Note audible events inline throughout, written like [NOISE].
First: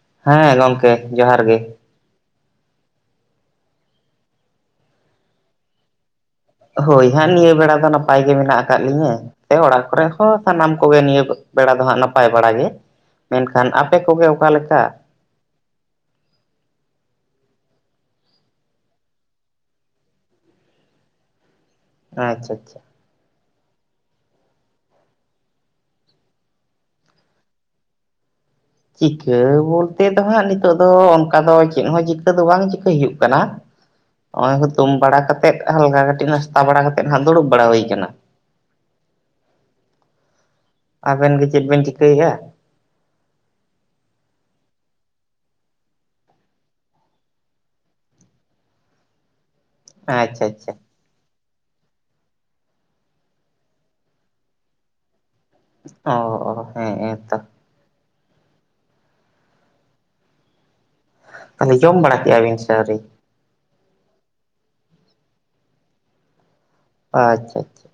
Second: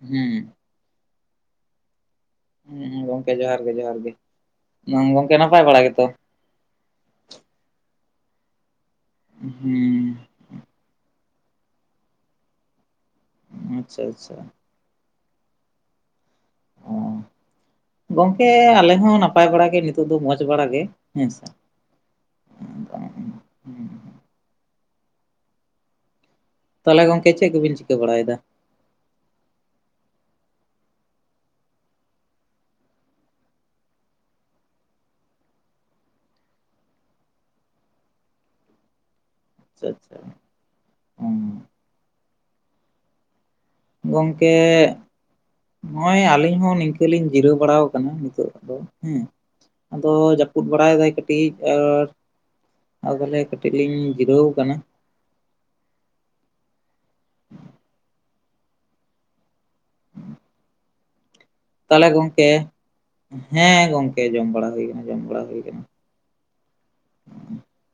ᱦᱩᱸ ᱦᱮᱸ ᱜᱚᱢᱠᱮ ᱡᱚᱦᱟᱨ ᱜᱮ ᱾ ᱦᱸ ᱜᱚᱝᱠᱮ ᱡᱚᱦᱟᱨ ᱜᱮ ᱡᱚᱦᱟᱨ ᱜᱮ ᱜᱚᱝᱠᱮ ᱱᱟᱯᱟᱭ ᱵᱟᱲᱟ ᱜᱮᱛᱚ ᱾ ᱦᱳᱭ ᱦᱟᱸᱜ ᱱᱤᱭᱟᱹ ᱵᱮᱲᱟ ᱫᱚ ᱱᱟᱯᱟᱭ ᱜᱮ ᱢᱮᱱᱟᱜ ᱟᱠᱟᱫ ᱞᱤᱧᱟᱹ ᱟᱯᱮ ᱚᱲᱟᱜ ᱠᱚᱨᱮ ᱦᱩᱸ ᱥᱟᱱᱟᱢ ᱠᱚᱜᱮ ᱱᱤᱭᱟᱹ ᱵᱮᱲᱟ ᱫᱚ ᱦᱟᱸᱜ ᱱᱟᱯᱟᱭ ᱵᱟᱲᱟ ᱜᱮ ᱢᱮᱱᱠᱷᱟᱱ ᱟᱯᱮ ᱟᱪᱪᱷᱟ ᱠᱚᱜᱮ ᱟᱪᱪᱷᱟ ᱚᱠᱟ ᱞᱮᱠᱟ ᱾ ᱚ ᱜᱚᱝᱠᱮ ᱟᱞᱮ ᱦᱚᱸ ᱱᱟᱯᱟᱭ ᱵᱟᱲᱟᱜ ᱜᱮ ᱱᱤᱛᱚᱜ ᱫᱚ ᱢᱚᱡᱽ ᱵᱟᱲᱟᱜ ᱜᱮ ᱦᱮᱸ ᱥᱮ ᱟᱪᱪᱷᱟ ᱟᱪᱪᱷᱟ ᱛᱟᱦᱚᱞᱮ ᱜᱚᱢᱠᱮ ᱪᱮᱫ ᱠᱚᱵᱤᱱ ᱪᱤᱠᱟᱹ ᱵᱟᱲᱟᱭᱮᱫᱟ ᱾ ᱪᱤᱠᱟᱹ ᱵᱚᱞᱛᱮ ᱫᱚ ᱦᱟᱸᱜ ᱱᱤᱛᱚᱜ ᱫᱚ ᱚᱱᱠᱟ ᱫᱚ ᱪᱮᱫ ᱦᱚᱸ ᱪᱤᱠᱟᱹ ᱫᱚ ᱵᱟᱝ ᱪᱤᱠᱟᱹᱭ ᱦᱩᱭᱩᱜ ᱠᱟᱱᱟ ᱾ ᱱᱚᱜ ᱚᱭ ᱦᱩᱛᱩᱢ ᱵᱟᱲᱟ ᱠᱟᱛᱮᱜ ᱦᱟᱞᱠᱟ ᱠᱟᱹᱴᱤᱡ ᱱᱟᱥᱛᱟ ᱵᱟᱲᱟ ᱠᱟᱛᱮ ᱫᱩᱲᱩᱵ ᱵᱟᱲᱟ ᱦᱩᱭ ᱠᱟᱱᱟ ᱾ ᱟᱪᱪᱷᱟ ᱟᱪᱪᱷᱟ ᱟᱵᱮᱱ ᱜᱮ ᱪᱮᱫ ᱵᱮᱱ ᱪᱤᱠᱟᱹᱭᱮᱫᱭᱟ ᱾ ᱜᱚᱝᱠᱮ ᱱᱚᱜᱼᱚᱭ ᱟᱹᱞᱤᱧ ᱦᱚᱸ ᱱᱤᱝᱠᱟᱹᱞᱤᱧ ᱡᱤᱨᱟᱹᱣ ᱵᱟᱲᱟ ᱠᱟᱱᱟ ᱱᱤᱛᱚᱜ ᱫᱚ ᱦᱮᱸ ᱟᱫᱚ ᱟᱪᱪᱷᱟ ᱡᱟᱹᱯᱩᱫ ᱟᱪᱪᱷᱟ ᱵᱟᱲᱟᱭ ᱫᱟᱭ ᱠᱟᱹᱴᱤᱡ ᱠᱟᱹᱴᱤᱡ ᱟᱨ ᱟᱫᱚᱞᱮ ᱠᱟᱹᱴᱤᱡ ᱞᱤᱧ ᱡᱤᱨᱟᱹᱣ ᱟᱠᱟᱱᱟ ᱾ ᱚᱼ ᱚᱦᱮᱸ ᱮᱛᱚ ᱡᱚᱢ ᱛᱟᱦᱚᱞᱮ ᱵᱟᱲᱟ ᱠᱮᱫᱼᱟ ᱜᱚᱝᱠᱮ ᱵᱤᱱ ᱥᱮ ᱟᱹᱣᱨᱤ ᱦᱮᱸ ᱜᱚᱝᱠᱮ ᱡᱚᱢ ᱵᱟᱲᱟ ᱦᱩᱭ ᱠᱟᱱᱟ ᱡᱚᱢ ᱵᱟᱲᱟ ᱦᱩᱭ ᱠᱟᱱᱟ ᱾ ᱟᱪᱪᱷᱟ ᱟᱪᱪᱷᱟ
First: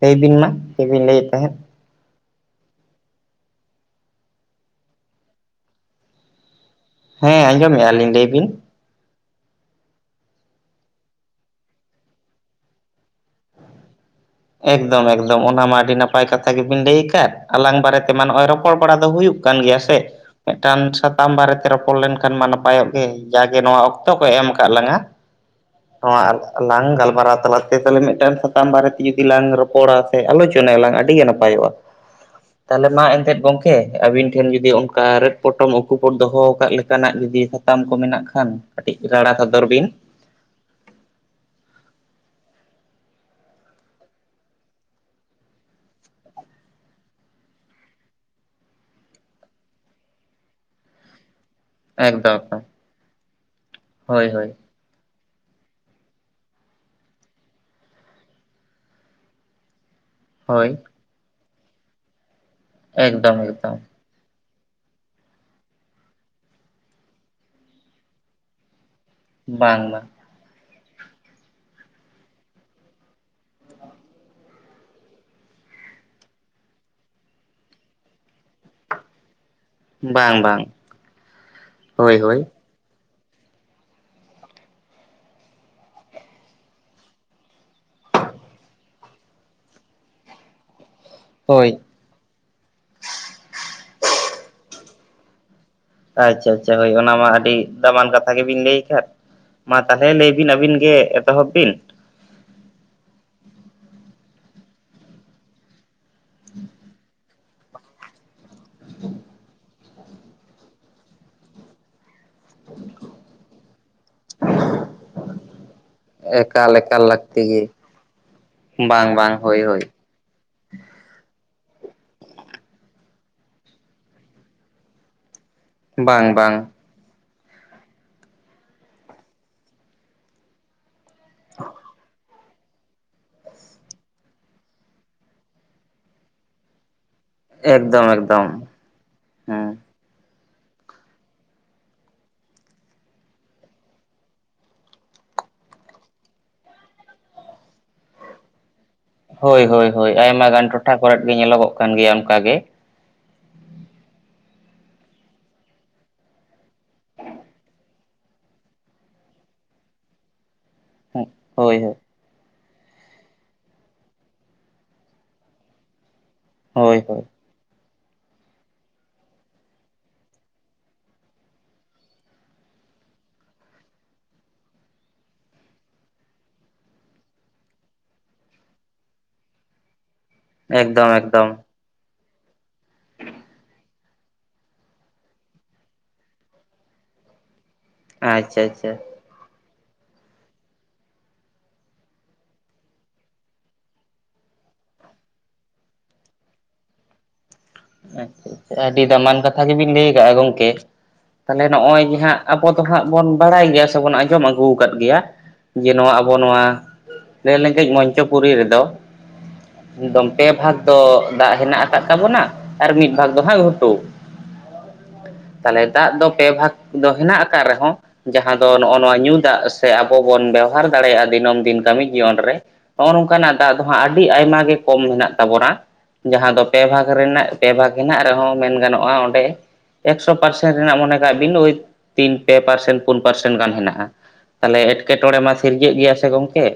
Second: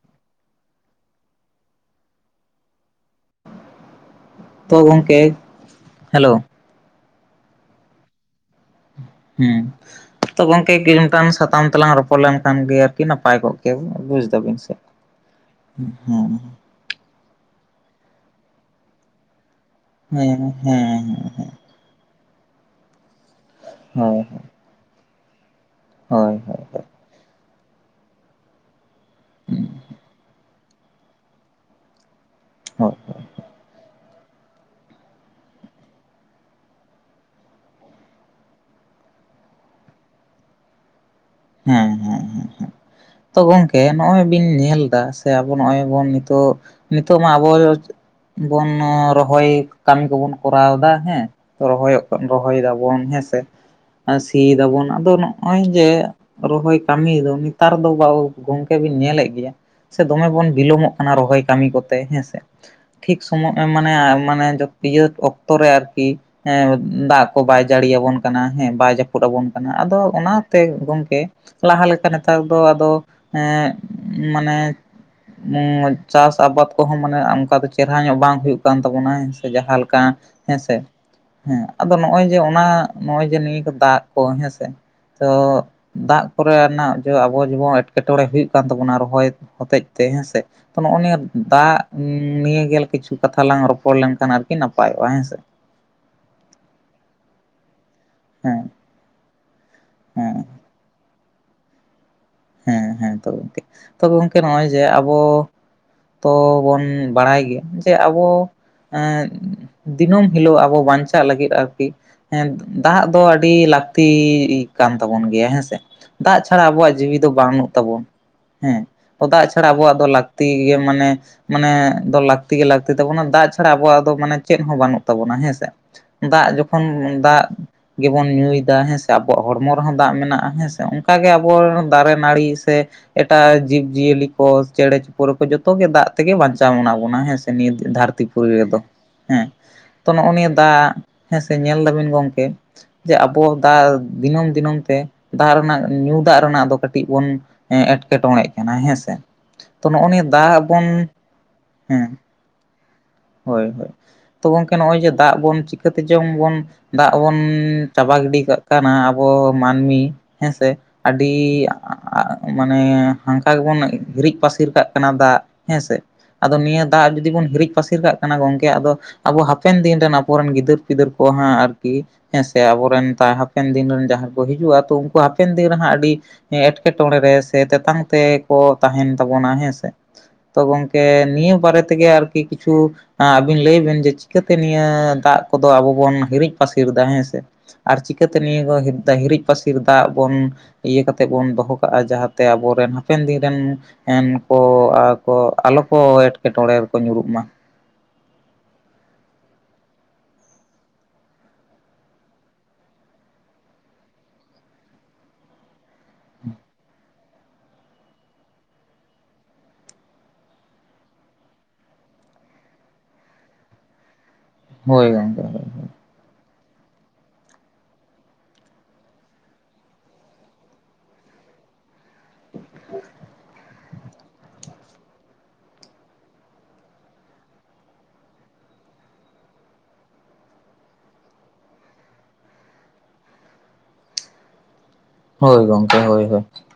ᱞᱟᱹᱭ ᱵᱤᱱ ᱢᱟ ᱪᱮᱫᱵᱤᱱ ᱞᱟᱹᱭᱮᱫ ᱛᱟᱦᱮᱸᱫ ᱾ ᱛᱚ ᱜᱚᱢᱠᱮ ᱦᱮᱞᱳ ᱦᱮᱸ ᱟᱸᱡᱚᱢᱮᱫᱼᱟ ᱞᱤᱧ ᱞᱟᱹᱭ ᱵᱤᱱ ᱦᱮᱸ ᱛᱚ ᱜᱚᱝᱠᱮ ᱢᱤᱫᱴᱟᱝ ᱥᱟᱛᱟᱢ ᱛᱮᱞᱟᱝ ᱨᱚᱯᱚᱲ ᱞᱮᱱᱠᱷᱟᱱ ᱜᱮ ᱟᱨᱠᱤ ᱱᱟᱯᱟᱭ ᱠᱚᱜ - ᱟ ᱾ ᱵᱩᱡᱽ ᱫᱟᱵᱤᱱ ᱥᱮ ᱮᱠᱫᱚᱢ ᱮᱠᱫᱚᱢ ᱚᱱᱟ ᱢᱟ ᱟᱹᱰᱤ ᱱᱟᱯᱟᱭ ᱦᱮᱸ ᱠᱟᱛᱷᱟ ᱜᱮ ᱵᱤᱱ ᱞᱟᱹᱭ ᱟᱠᱟᱫ ᱟᱞᱟᱝ ᱵᱟᱨᱮᱛᱮᱢᱟ ᱱᱚᱜᱼᱚᱭ ᱨᱚᱯᱚᱲ ᱵᱟᱲᱟ ᱫᱚ ᱦᱩᱭᱩᱜ ᱠᱟᱱ ᱜᱮᱭᱟ ᱦᱮᱸ ᱾ ᱢᱤᱫᱴᱟᱝ ᱦᱮᱸ ᱥᱟᱛᱟᱢ ᱦᱮᱸ ᱵᱟᱨᱮᱛᱮ ᱨᱚᱯᱚᱲ ᱞᱮᱱᱠᱷᱟᱱ ᱢᱟ ᱱᱟᱯᱟᱭᱚᱜ ᱜᱮ ᱡᱟᱜᱮ ᱱᱚᱣᱟ ᱚᱠᱛᱚ ᱦᱳᱭ ᱠᱚ ᱮᱢ ᱛᱟᱞᱟᱝᱟ ᱱᱚᱣᱟ ᱦᱳᱭ ᱦᱳᱭ ᱦᱳᱭ ᱞᱟᱝ ᱜᱟᱞᱢᱟᱨᱟᱣ ᱛᱟᱞᱟᱛᱮ ᱛᱟᱦᱚᱞᱮ ᱢᱤᱫᱴᱟᱝ ᱥᱟᱛᱟᱢ ᱵᱟᱨᱮᱛᱮ ᱡᱩᱫᱤ ᱞᱟᱝ ᱨᱚᱯᱚᱲᱟ ᱥᱮ ᱟᱞᱳᱪᱚᱱᱟᱭᱟᱞᱟᱝ ᱟᱹᱰᱤ ᱜᱮ ᱱᱟᱯᱟᱭᱚᱜᱼᱟ ᱛᱟᱦᱚᱞᱮ ᱦᱳᱭ ᱢᱟ ᱦᱳᱭ ᱮᱱᱛᱮᱫ ᱜᱚᱝᱠᱮ ᱛᱮ ᱟᱹᱵᱤᱱ ᱴᱷᱮᱱ ᱡᱩᱫᱤ ᱚᱱᱠᱟ ᱨᱮᱫ ᱯᱚᱴᱚᱢ ᱩᱠᱩ ᱯᱚᱴᱚᱢ ᱫᱚᱦᱚ ᱟᱠᱟᱫ ᱞᱮᱠᱟᱱᱟᱜ ᱡᱩᱫᱤ ᱥᱟᱛᱟᱢ ᱠᱚ ᱢᱮᱱᱟᱜ ᱠᱷᱟᱱ ᱠᱟᱴᱤᱡ ᱨᱟᱨᱟ ᱥᱚᱫᱚᱨ ᱵᱤᱱ ᱦᱩᱸ ᱦᱩᱸ ᱦᱩᱸ ᱛᱚ ᱜᱚᱝᱠᱮ ᱱᱚᱜᱼᱚᱭ ᱵᱤᱱ ᱧᱮᱞ ᱮᱫᱟ ᱥᱮ ᱟᱵᱚ ᱱᱚᱜᱼᱚᱭ ᱵᱚᱱ ᱱᱤᱛᱚᱜ ᱱᱤᱛᱚᱜ ᱢᱟ ᱟᱵᱚ ᱵᱚᱱ ᱨᱚᱦᱚᱭ ᱠᱟᱹᱢᱤ ᱠᱚᱵᱚᱱ ᱠᱚᱨᱟᱣᱫᱟ ᱦᱮᱸ ᱨᱚᱦᱚᱭᱚᱜ ᱮᱠᱫᱚᱢ ᱨᱚᱦᱚᱭ ᱮᱠᱫᱚᱢ ᱫᱟᱵᱚᱱ ᱦᱮᱸᱥᱮ ᱦᱳᱭ ᱦᱳᱭ ᱥᱤᱭ ᱫᱟᱵᱚᱱ ᱟᱫᱚ ᱱᱚᱜᱼᱚᱭ ᱡᱮ ᱨᱚᱦᱚᱭ ᱠᱟᱹᱢᱤ ᱫᱚ ᱱᱮᱛᱟᱨ ᱫᱚ ᱜᱚᱝᱠᱮ ᱵᱤᱱ ᱧᱮᱞᱮᱫ ᱜᱮᱭᱟ ᱥᱮ ᱫᱚᱢᱮ ᱵᱚᱱ ᱦᱳᱭ ᱵᱤᱞᱚᱢᱚᱜ ᱠᱟᱱᱟ ᱾ ᱨᱚᱦᱚᱭ ᱠᱟᱹᱢᱤ ᱠᱚᱛᱮ ᱦᱮᱸᱥᱮ ᱴᱷᱤᱠ ᱮᱠᱫᱚᱢ ᱥᱚᱢᱚᱭ ᱮᱠᱫᱚᱢ ᱢᱟᱱᱮ ᱢᱟᱱᱮ ᱤᱭᱟᱹ ᱚᱠᱛᱚ ᱨᱮ ᱟᱨᱠᱤ ᱫᱟᱜ ᱠᱚ ᱵᱟᱭ ᱡᱟᱹᱲᱤᱭᱟᱵᱚᱱ ᱠᱟᱱᱟ ᱦᱮᱸ ᱵᱟᱭ ᱡᱟᱹᱯᱩᱫ ᱡᱟᱹᱯᱩᱫᱟᱵᱚᱱ ᱠᱟᱱᱟ ᱵᱟᱝ ᱟᱫᱚ ᱵᱟᱝ ᱚᱱᱟᱛᱮ ᱜᱚᱢᱠᱮ ᱞᱟᱦᱟ ᱞᱮᱠᱟ ᱱᱮᱛᱟᱨ ᱫᱚ ᱟᱫᱚ ᱮᱸ ᱢᱟᱱᱮ ᱚᱸ ᱪᱟᱥ ᱟᱵᱟᱫᱽ ᱠᱚᱦᱚᱸ ᱢᱟᱱᱮ ᱚᱱᱠᱟ ᱫᱚ ᱪᱮᱨᱦᱟ ᱧᱚᱜ ᱵᱟᱝ ᱦᱩᱭᱩᱜ ᱠᱟᱱ ᱛᱟᱵᱚᱱᱟ ᱦᱮᱸ ᱥᱮ ᱡᱟᱦᱟᱸᱠᱟ ᱵᱟᱝ ᱵᱟᱝ ᱦᱮᱸᱥᱮ ᱦᱮᱸ ᱟᱫᱚ ᱦᱳᱭ ᱱᱚᱜᱼᱚᱭ ᱡᱮ ᱦᱳᱭ ᱚᱱᱟ ᱱᱚᱜᱼᱚᱭ ᱡᱮ ᱱᱤᱭᱟᱹ ᱠᱚ ᱫᱟᱜ ᱠᱚ ᱦᱮᱸᱥᱮ ᱛᱚ ᱫᱟᱜ ᱠᱚᱨᱮᱱᱟᱜ ᱡᱚ ᱟᱵᱚ ᱡᱮᱢᱚᱱ ᱮᱴᱠᱮᱴᱚᱬᱮ ᱦᱩᱭᱩᱜ ᱠᱟᱱ ᱛᱟᱵᱚᱱᱟ ᱨᱚᱦᱚᱭ ᱦᱚᱛᱮᱡ ᱛᱮ ᱦᱮᱸᱥᱮ ᱛᱚ ᱱᱚᱜᱼᱚᱭ ᱱᱤᱭᱟᱹ ᱫᱟᱜ ᱦᱳᱭ ᱱᱤᱭ ᱜᱮ ᱠᱤᱪᱷᱩ ᱠᱟᱛᱷᱟ ᱞᱟᱝ ᱨᱚᱯᱚᱲ ᱞᱮᱱᱠᱷᱟᱱ ᱟᱨᱠᱤ ᱱᱟᱯᱟᱭᱚᱜᱼᱟ ᱦᱮᱸ ᱥᱮ ᱟᱪᱷᱟ ᱟᱪᱷᱟ ᱦᱳᱭ ᱚᱱᱟ ᱢᱟ ᱟᱹᱰᱤ ᱫᱟᱢᱟᱱ ᱠᱟᱛᱷᱟ ᱜᱮᱵᱤᱱ ᱦᱮᱸ ᱞᱟᱹᱭ ᱠᱟᱫ ᱢᱟ ᱛᱟᱦᱚᱞᱮ ᱞᱟᱹᱭ ᱦᱮᱸ ᱵᱤᱱ ᱟᱹᱵᱤᱱ ᱜᱮ ᱮᱛᱚᱦᱚᱵ ᱵᱤᱱ ᱦᱮᱸ ᱦᱮᱸ ᱛᱚᱵᱮ ᱴᱷᱤᱠ ᱛᱚᱵᱮ ᱜᱚᱝᱠᱮ ᱱᱚᱜᱼᱚᱭ ᱡᱮ ᱟᱵᱚ ᱛᱚᱻ ᱵᱚᱱ ᱵᱟᱲᱟᱭ ᱜᱮᱭᱟ ᱡᱮ ᱟᱵᱚ ᱫᱤᱱᱟᱹᱢ ᱦᱤᱞᱳᱜ ᱟᱵᱚ ᱵᱟᱧᱪᱟᱜ ᱞᱟᱹᱜᱤᱫ ᱟᱨᱠᱤ ᱦᱮᱸ ᱫᱟᱜ ᱫᱚ ᱟᱹᱰᱤ ᱞᱟ ᱼᱛᱤ ᱠᱟᱱ ᱛᱟᱵᱚᱱ ᱜᱮᱭᱟ ᱦᱮᱸᱥᱮ ᱫᱟᱜ ᱪᱷᱟᱲᱟ ᱮᱠᱟᱞ ᱟᱵᱚᱣᱟᱜ ᱮᱠᱟᱞ ᱡᱤᱣᱤ ᱞᱟᱹᱠᱛᱤ ᱜᱮ ᱵᱩᱱᱩᱜ ᱛᱟᱵᱚᱱ ᱦᱮᱸ ᱵᱟᱝ ᱵᱟᱝ ᱫᱟᱜ ᱦᱳᱭ ᱪᱷᱟᱲᱟ ᱦᱳᱭ ᱟᱵᱚᱣᱟᱜ ᱫᱚ ᱞᱟᱹᱠᱛᱤ ᱜᱮᱭᱟ ᱢᱟᱱᱮ ᱢᱟᱱᱮ ᱫᱚ ᱞᱟᱹᱠᱛᱤ ᱜᱮ ᱞᱟᱹᱠᱛᱤ ᱛᱟᱵᱚᱱᱟ ᱫᱟᱜ ᱪᱷᱟᱲᱟ ᱟᱵᱚᱣᱟᱜ ᱫᱚ ᱢᱟᱱᱮ ᱪᱮᱫ ᱦᱚᱸ ᱵᱟᱹᱱᱩᱜ ᱛᱟᱵᱚᱱᱟ ᱦᱮᱸᱥᱮ ᱵᱟᱝ ᱫᱟᱜ ᱵᱟᱝ ᱡᱚᱠᱷᱚᱱ ᱫᱟᱜ ᱜᱮᱵᱚᱱ ᱧᱩᱭᱫᱟ ᱦᱮᱸ ᱥᱮ ᱟᱵᱚᱣᱟᱜ ᱦᱚᱲᱢᱚ ᱨᱮᱦᱚᱸ ᱫᱟᱜ ᱢᱮᱱᱟᱜᱼᱟ ᱦᱮᱸ ᱥᱮ ᱚᱱᱠᱟᱜᱮ ᱟᱵᱚ ᱫᱟᱨᱮ ᱱᱟᱹᱲᱤ ᱥᱮ ᱮᱴᱟᱜ ᱡᱤᱵᱽ ᱡᱤᱭᱟᱹᱞᱤ ᱠᱚ ᱪᱮᱬᱮ ᱪᱤᱯᱨᱩ ᱠᱚ ᱡᱚᱛᱚᱜ ᱜᱮ ᱫᱟᱜ ᱛᱮᱜᱮ ᱵᱟᱧᱪᱟᱣ ᱢᱮᱱᱟᱜ ᱵᱚᱱᱟ ᱦᱮᱸᱥᱮ ᱱᱤᱭᱟᱹ ᱮᱠᱫᱚᱢ ᱫᱷᱟᱹᱨᱛᱤ ᱮᱠᱫᱚᱢ ᱯᱩᱨᱤ ᱨᱮᱫᱚ ᱦᱮᱸ ᱛᱚ ᱱᱚᱜᱼᱚᱭ ᱱᱤᱭᱟᱹ ᱫᱟᱜ ᱦᱮᱸ ᱥᱮ ᱧᱮᱞ ᱫᱟᱹᱵᱤᱱ ᱜᱚᱢᱠᱮ ᱡᱮ ᱟᱵᱚ ᱫᱟᱜ ᱫᱤᱱᱟᱹᱢ ᱫᱤᱱᱟᱹᱢ ᱛᱮ ᱫᱟᱜ ᱨᱮᱱᱟᱜ ᱧᱩ ᱫᱟᱜ ᱨᱮᱱᱟᱜ ᱫᱚ ᱠᱟᱹᱴᱤᱡ ᱵᱚᱱ ᱮᱸᱴᱠᱮᱴᱚᱬᱮᱜ ᱠᱟᱱᱟ ᱦᱮᱸᱥᱮ ᱦᱳᱭ ᱛᱚ ᱦᱳᱭ ᱱᱚᱜᱼᱚ ᱦᱳᱭ ᱱᱤᱭᱟᱹ ᱟᱭᱢᱟ ᱫᱟᱜ ᱜᱟᱱ ᱵᱚᱱ ᱴᱚᱴᱷᱟ ᱠᱚᱨᱮᱫ ᱜᱮ ᱧᱮᱞᱚᱜᱚᱜ ᱠᱟᱱ ᱦᱮᱸ ᱜᱮᱭᱟ ᱚᱱᱠᱟ ᱜᱮ ᱦᱳᱭ ᱦᱳᱭ ᱛᱚ ᱜᱚᱢᱠᱮ ᱱᱚᱜᱼᱚᱭ ᱡᱮ ᱫᱟᱜ ᱵᱚᱱ ᱪᱤᱠᱟᱹᱛᱮ ᱡᱚᱝ ᱵᱚᱱ ᱫᱟᱜ ᱵᱚᱱ ᱪᱟᱵᱟ ᱜᱤᱰᱤ ᱠᱟᱜ ᱠᱟᱱᱟ ᱟᱵᱚ ᱢᱟᱹᱱᱢᱤ ᱦᱮᱸᱥᱮ ᱦᱳᱭ ᱟᱹᱰᱤ ᱦᱳᱭ ᱟᱜ ᱢᱟᱱᱮ ᱦᱟᱱᱠᱟ ᱜᱮᱵᱚᱱ ᱦᱤᱨᱤᱡ ᱯᱟᱹᱥᱤᱨ ᱠᱟᱜ ᱠᱟᱱᱟ ᱫᱟᱜ ᱦᱮᱸᱥᱮ ᱟᱫᱚ ᱱᱤᱭᱟᱹ ᱦᱳᱭ ᱫᱟᱜ ᱦᱳᱭ ᱡᱩᱫᱤ ᱵᱚᱱ ᱦᱤᱨᱤᱡ ᱯᱟᱹᱥᱤᱨ ᱠᱟᱜ ᱠᱟᱱᱟ ᱜᱚᱝᱠᱮ ᱟᱫᱚ ᱟᱵᱚ ᱦᱟᱯᱮᱱ ᱫᱤᱱ ᱨᱮᱱ ᱟᱵᱚᱨᱮᱱ ᱜᱤᱫᱟᱹᱨ ᱯᱤᱫᱟᱹᱨ ᱠᱚ ᱦᱟᱸᱜ ᱟᱨᱠᱤ ᱦᱮᱸ ᱥᱮ ᱟᱵᱚᱨᱮᱱ ᱦᱟᱯᱮᱱ ᱫᱤᱱ ᱨᱮᱱ ᱡᱟᱦᱟᱸᱭ ᱠᱚ ᱦᱤᱡᱩᱜᱼᱟ ᱛᱚ ᱩᱱᱠᱩ ᱦᱟᱯᱮᱱ ᱫᱤᱱ ᱨᱮᱦᱟᱸᱜ ᱟᱹᱰᱤ ᱮᱴᱠᱮᱴᱚᱬᱮ ᱨᱮ ᱥᱮ ᱛᱮᱛᱟᱝ ᱛᱮᱠᱚ ᱛᱟᱦᱮᱱ ᱛᱟᱵᱚᱱᱟ ᱦᱮᱸ ᱥᱮ ᱛᱚ ᱮᱠᱫᱚᱢ ᱜᱚᱝᱠᱮ ᱮᱠᱫᱚᱢ ᱱᱤᱭᱟᱹ ᱵᱟᱨᱮ ᱛᱮᱜᱮ ᱟᱨᱠᱤ ᱠᱤᱪᱷᱩ ᱟᱹᱵᱤᱱ ᱞᱟᱹᱭ ᱵᱤᱱ ᱡᱮ ᱪᱤᱠᱟᱹᱛᱮ ᱱᱤᱭᱟᱹ ᱫᱟᱜ ᱠᱚᱫᱚ ᱟᱵᱚ ᱵᱚᱱ ᱦᱤᱨᱤᱡ ᱯᱟᱹᱥᱤᱨᱫᱟ ᱦᱮᱸ ᱥᱮ ᱟᱨ ᱪᱤᱠᱟᱹᱛᱮ ᱱᱤᱭᱟᱹ ᱟᱪᱪᱷᱟ ᱠᱚ ᱟᱪᱪᱷᱟ ᱦᱤᱨᱤᱡ ᱯᱟᱹᱟᱥᱤᱨ ᱫᱟᱜ ᱵᱚᱱ ᱤᱭᱟᱹ ᱠᱟᱛᱮ ᱛᱮᱵᱚᱱ ᱫᱚᱦᱚ ᱠᱟᱜᱼᱟ ᱡᱟᱦᱟᱸᱛᱮ ᱟᱵᱚᱨᱮᱱ ᱦᱟᱯᱮᱱ ᱫᱤᱱ ᱨᱮᱱ ᱮᱱᱠᱚ ᱟᱨᱠᱚ ᱟᱞᱚ ᱠᱚ ᱮᱴᱠᱮᱴᱚᱬᱮ ᱨᱮᱠᱚ ᱧᱩᱨᱩᱜ ᱢᱟ ᱟᱪᱪᱷᱟ ᱟᱪᱪᱷᱟ ᱟᱹᱰᱤ ᱫᱟᱢᱟᱱ ᱠᱟᱛᱷᱟ ᱜᱮᱵᱤᱱ ᱞᱟᱹᱭ ᱟᱠᱟᱜᱼᱟ ᱜᱚᱢᱠᱮ ᱛᱟᱦᱚᱞᱮ ᱱᱚᱸᱜᱼᱚᱸᱭ ᱡᱮ ᱦᱟᱸᱜ ᱟᱵᱚ ᱫᱚ ᱦᱟᱸᱜ ᱵᱚᱱ ᱵᱟᱲᱟᱭ ᱜᱮᱭᱟ ᱥᱮᱵᱚᱱ ᱟᱸᱡᱚᱢ ᱟᱹᱜᱩ ᱟᱠᱟᱫ ᱜᱮᱭᱟ ᱡᱮ ᱱᱚᱣᱟ ᱟᱵᱚ ᱱᱚᱣᱟ ᱞᱮ ᱞᱮᱝᱜᱮᱡ ᱢᱚᱧᱪᱚᱯᱩᱨᱤ ᱨᱮᱫᱚ ᱮᱠᱫᱚᱢ ᱯᱮ ᱵᱷᱟᱜᱽ ᱫᱚ ᱫᱟᱜ ᱦᱮᱱᱟᱜ ᱟᱠᱟᱫ ᱛᱟᱵᱚᱱᱟ ᱟᱨ ᱢᱤᱫ ᱵᱷᱟᱜᱽ ᱫᱚ ᱦᱟᱸᱜ ᱜᱷᱩᱴᱩ ᱦᱳᱭ ᱜᱚᱝᱠᱮ [UNINTELLIGIBLE] ᱛᱟᱦᱚᱞᱮ ᱫᱟᱜ ᱫᱚ ᱯᱮ ᱵᱷᱟᱜᱽ ᱫᱚ ᱦᱮᱱᱟᱜ ᱟᱠᱟᱫ ᱨᱮᱦᱚᱸ ᱡᱟᱦᱟᱸ ᱫᱚ ᱱᱚᱜᱼᱚᱭ ᱱᱚᱣᱟ ᱧᱩ ᱫᱟᱜ ᱥᱮ ᱟᱵᱚ ᱵᱚᱱ ᱵᱮᱣᱦᱟᱨ ᱫᱟᱲᱮᱭᱟᱜᱼᱟ ᱫᱤᱱᱟᱹᱢ ᱫᱤᱱ ᱠᱟᱹᱢᱤ ᱡᱤᱭᱚᱱ ᱨᱮ ᱱᱚᱜᱼᱚ ᱱᱚᱝᱠᱟᱱᱟᱜ ᱫᱟᱜ ᱫᱚ ᱦᱟᱸᱜ ᱟᱹᱰᱤ ᱟᱭᱢᱟ ᱜᱮ ᱠᱚᱢ ᱢᱮᱱᱟᱜ ᱛᱟᱵᱚᱱᱟ ᱡᱟᱦᱟᱸ ᱫᱚ ᱯᱮ ᱵᱷᱟᱜᱽ ᱨᱮᱱᱟᱜ ᱯᱮ ᱵᱷᱟᱜᱽ ᱦᱮᱱᱟᱜ ᱨᱮᱦᱚᱸ ᱢᱮᱱ ᱜᱟᱱᱚᱜᱼᱟ ᱚᱸᱰᱮ ᱮᱠᱥᱚ ᱯᱟᱨᱥᱮᱱ ᱨᱮᱱᱟᱜ ᱢᱚᱱᱮ ᱠᱟᱜ ᱵᱤᱱ ᱳᱭ ᱛᱤᱱ ᱯᱮ ᱯᱟᱨᱥᱮᱱ ᱯᱩᱱ ᱯᱟᱨᱥᱮᱱ ᱜᱟᱱ ᱦᱮᱱᱟᱜᱼᱟ ᱛᱟᱦᱚᱞᱮ ᱮᱴᱠᱮᱴᱚᱬᱮ ᱢᱟ ᱦᱳᱭ ᱥᱤᱨᱡᱟᱹᱜ ᱜᱚᱝᱠᱮ ᱜᱮᱭᱟ ᱦᱳᱭ ᱥᱮ ᱦᱳᱭ ᱜᱚᱢᱠᱮ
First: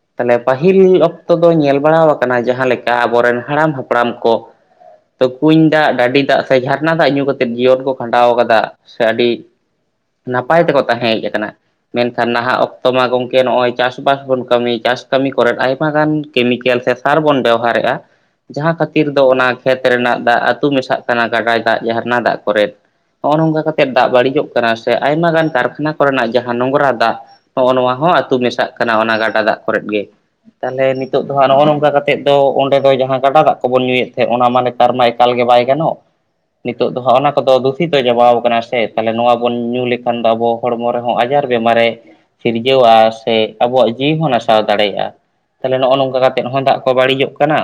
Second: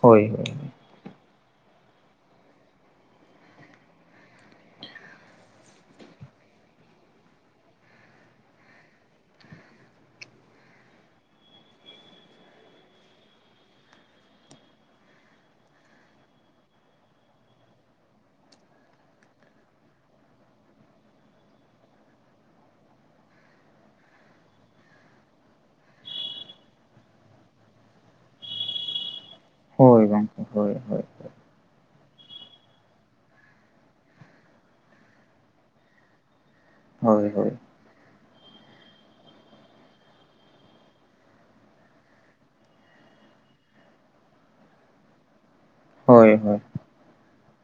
ᱦᱳᱭ ᱛᱟᱦᱚᱞᱮ ᱯᱟᱹᱦᱤᱞ ᱚᱠᱛᱚ ᱚᱠᱛᱚ ᱫᱚ ᱧᱮᱞ ᱵᱟᱲᱟ ᱟᱠᱟᱱᱟ ᱡᱟᱦᱟᱸ ᱞᱮᱠᱟ ᱟᱵᱚᱨᱮᱱ ᱦᱟᱲᱟᱢ ᱦᱟᱯᱲᱟᱢ ᱠᱚ ᱛᱚ ᱠᱩᱧ ᱫᱟᱜ ᱰᱟᱹᱰᱤ ᱫᱟᱜ ᱥᱮ ᱡᱷᱟᱨᱱᱟ ᱫᱟᱜ ᱧᱩ ᱠᱟᱛᱮ ᱡᱤᱭᱚᱱ ᱠᱚ ᱠᱷᱟᱸᱰᱟᱣ ᱟᱠᱟᱫᱟ ᱥᱮ ᱟᱹᱰᱤ ᱱᱟᱯᱟᱭ ᱛᱮᱠᱚ ᱛᱟᱦᱮᱸ ᱦᱮᱡ ᱟᱠᱟᱱᱟ ᱢᱮᱱᱠᱷᱟᱱ ᱱᱟᱦᱟᱜ ᱚᱠᱛᱚ ᱢᱟ ᱜᱚᱢᱠᱮ ᱱᱚᱸᱜᱼᱚᱸᱭ ᱪᱟᱥᱵᱟᱥ ᱵᱚᱱ ᱠᱟᱹᱢᱤ ᱪᱟᱥ ᱠᱟᱹᱢᱤ ᱠᱚᱨᱮᱫ ᱟᱭᱢᱟ ᱜᱟᱱ ᱠᱮᱢᱤᱠᱮᱞ ᱥᱮ ᱥᱟᱨ ᱵᱚᱱ ᱵᱮᱦᱟᱨᱮᱜ ᱟ ᱡᱟᱦᱟᱸ ᱠᱷᱟᱹᱛᱤᱨ ᱫᱚ ᱚᱱᱟ ᱠᱷᱮᱛ ᱨᱮᱱᱟᱜ ᱫᱟᱜ ᱟᱹᱛᱩ ᱢᱮᱥᱟᱜ ᱠᱟᱱᱟ ᱜᱟᱰᱟᱭ ᱫᱟᱜ ᱡᱷᱟᱨᱱᱟ ᱫᱟᱜ ᱠᱚᱨᱮ ᱦᱚᱸᱜ ᱚ ᱱᱚᱝᱠᱟ ᱠᱟᱛᱮᱫ ᱫᱟᱜ ᱵᱟᱹᱲᱤᱡᱚᱜ ᱠᱟᱱᱟ ᱥᱮ ᱟᱭᱢᱟ ᱜᱟᱱ ᱠᱟᱨᱠᱷᱟᱱᱟ ᱠᱚᱨᱮᱱᱟᱜ ᱡᱟᱦᱟᱸ ᱱᱚᱝᱨᱟ ᱫᱟᱜ ᱦᱚᱜ ᱚ ᱱᱚᱣᱟ ᱦᱚᱸ ᱟᱹᱛᱩ ᱢᱮᱥᱟᱜ ᱠᱟᱱᱟ ᱚᱱᱟ ᱜᱟᱰᱟ ᱫᱟᱜ ᱠᱚᱨᱮᱫ ᱦᱳᱭ ᱜᱮ ᱜᱚᱝᱠᱮ ᱦᱳᱭ ᱛᱟᱦᱚᱞᱮ ᱦᱳᱭ ᱱᱤᱛᱚᱜ ᱱᱚᱣᱟ ᱱᱚᱜ ᱚ ᱱᱚᱝᱠᱟ ᱠᱟᱛᱮᱫ ᱫᱚ ᱚᱸᱰᱮ ᱫᱚ ᱡᱟᱦᱟᱸ ᱜᱟᱰᱟ ᱫᱟᱜ ᱠᱚᱵᱚᱱ ᱧᱩᱭᱮᱫ ᱛᱟᱦᱮᱸᱡ ᱚᱱᱟ ᱢᱟ ᱱᱮᱛᱟᱨ ᱢᱟ ᱮᱠᱟᱞ ᱜᱮ ᱵᱟᱭ ᱜᱟᱱᱚᱜ ᱱᱤᱛᱳᱜ ᱫᱚ ᱦᱚᱜ ᱦᱳᱭ ᱚᱱᱟ ᱦᱳᱭ ᱠᱚᱫᱚ ᱫᱩᱜ ᱦᱤᱛᱫᱚ ᱪᱟᱵᱟᱣ ᱠᱟᱱᱟ ᱥᱮ ᱛᱟᱦᱚᱞᱮ ᱱᱚᱣᱟ ᱵᱚᱱ ᱧᱩ ᱞᱮᱠᱷᱟᱱ ᱫᱚ ᱟᱵᱚ ᱦᱚᱲᱢᱚ ᱨᱮᱦᱚᱸ ᱟᱡᱟᱨ ᱵᱮᱢᱟᱨᱮ ᱥᱤᱨᱡᱟᱹᱣᱟ ᱥᱮ ᱟᱵᱚᱭᱟᱜ ᱡᱤᱭᱤ ᱦᱚ ᱱᱟᱥᱟᱣ ᱫᱟᱲᱮᱟᱜ ᱟ ᱛᱟᱦᱚᱞᱮ ᱱᱚᱜ ᱚ ᱱᱚᱝᱠᱟ ᱦᱳᱭ ᱠᱟᱛᱮ ᱦᱳᱭ ᱦᱚᱸ ᱫᱟᱜ ᱠᱚ ᱵᱟᱹᱲᱤᱡᱚᱜ ᱠᱟᱱᱟ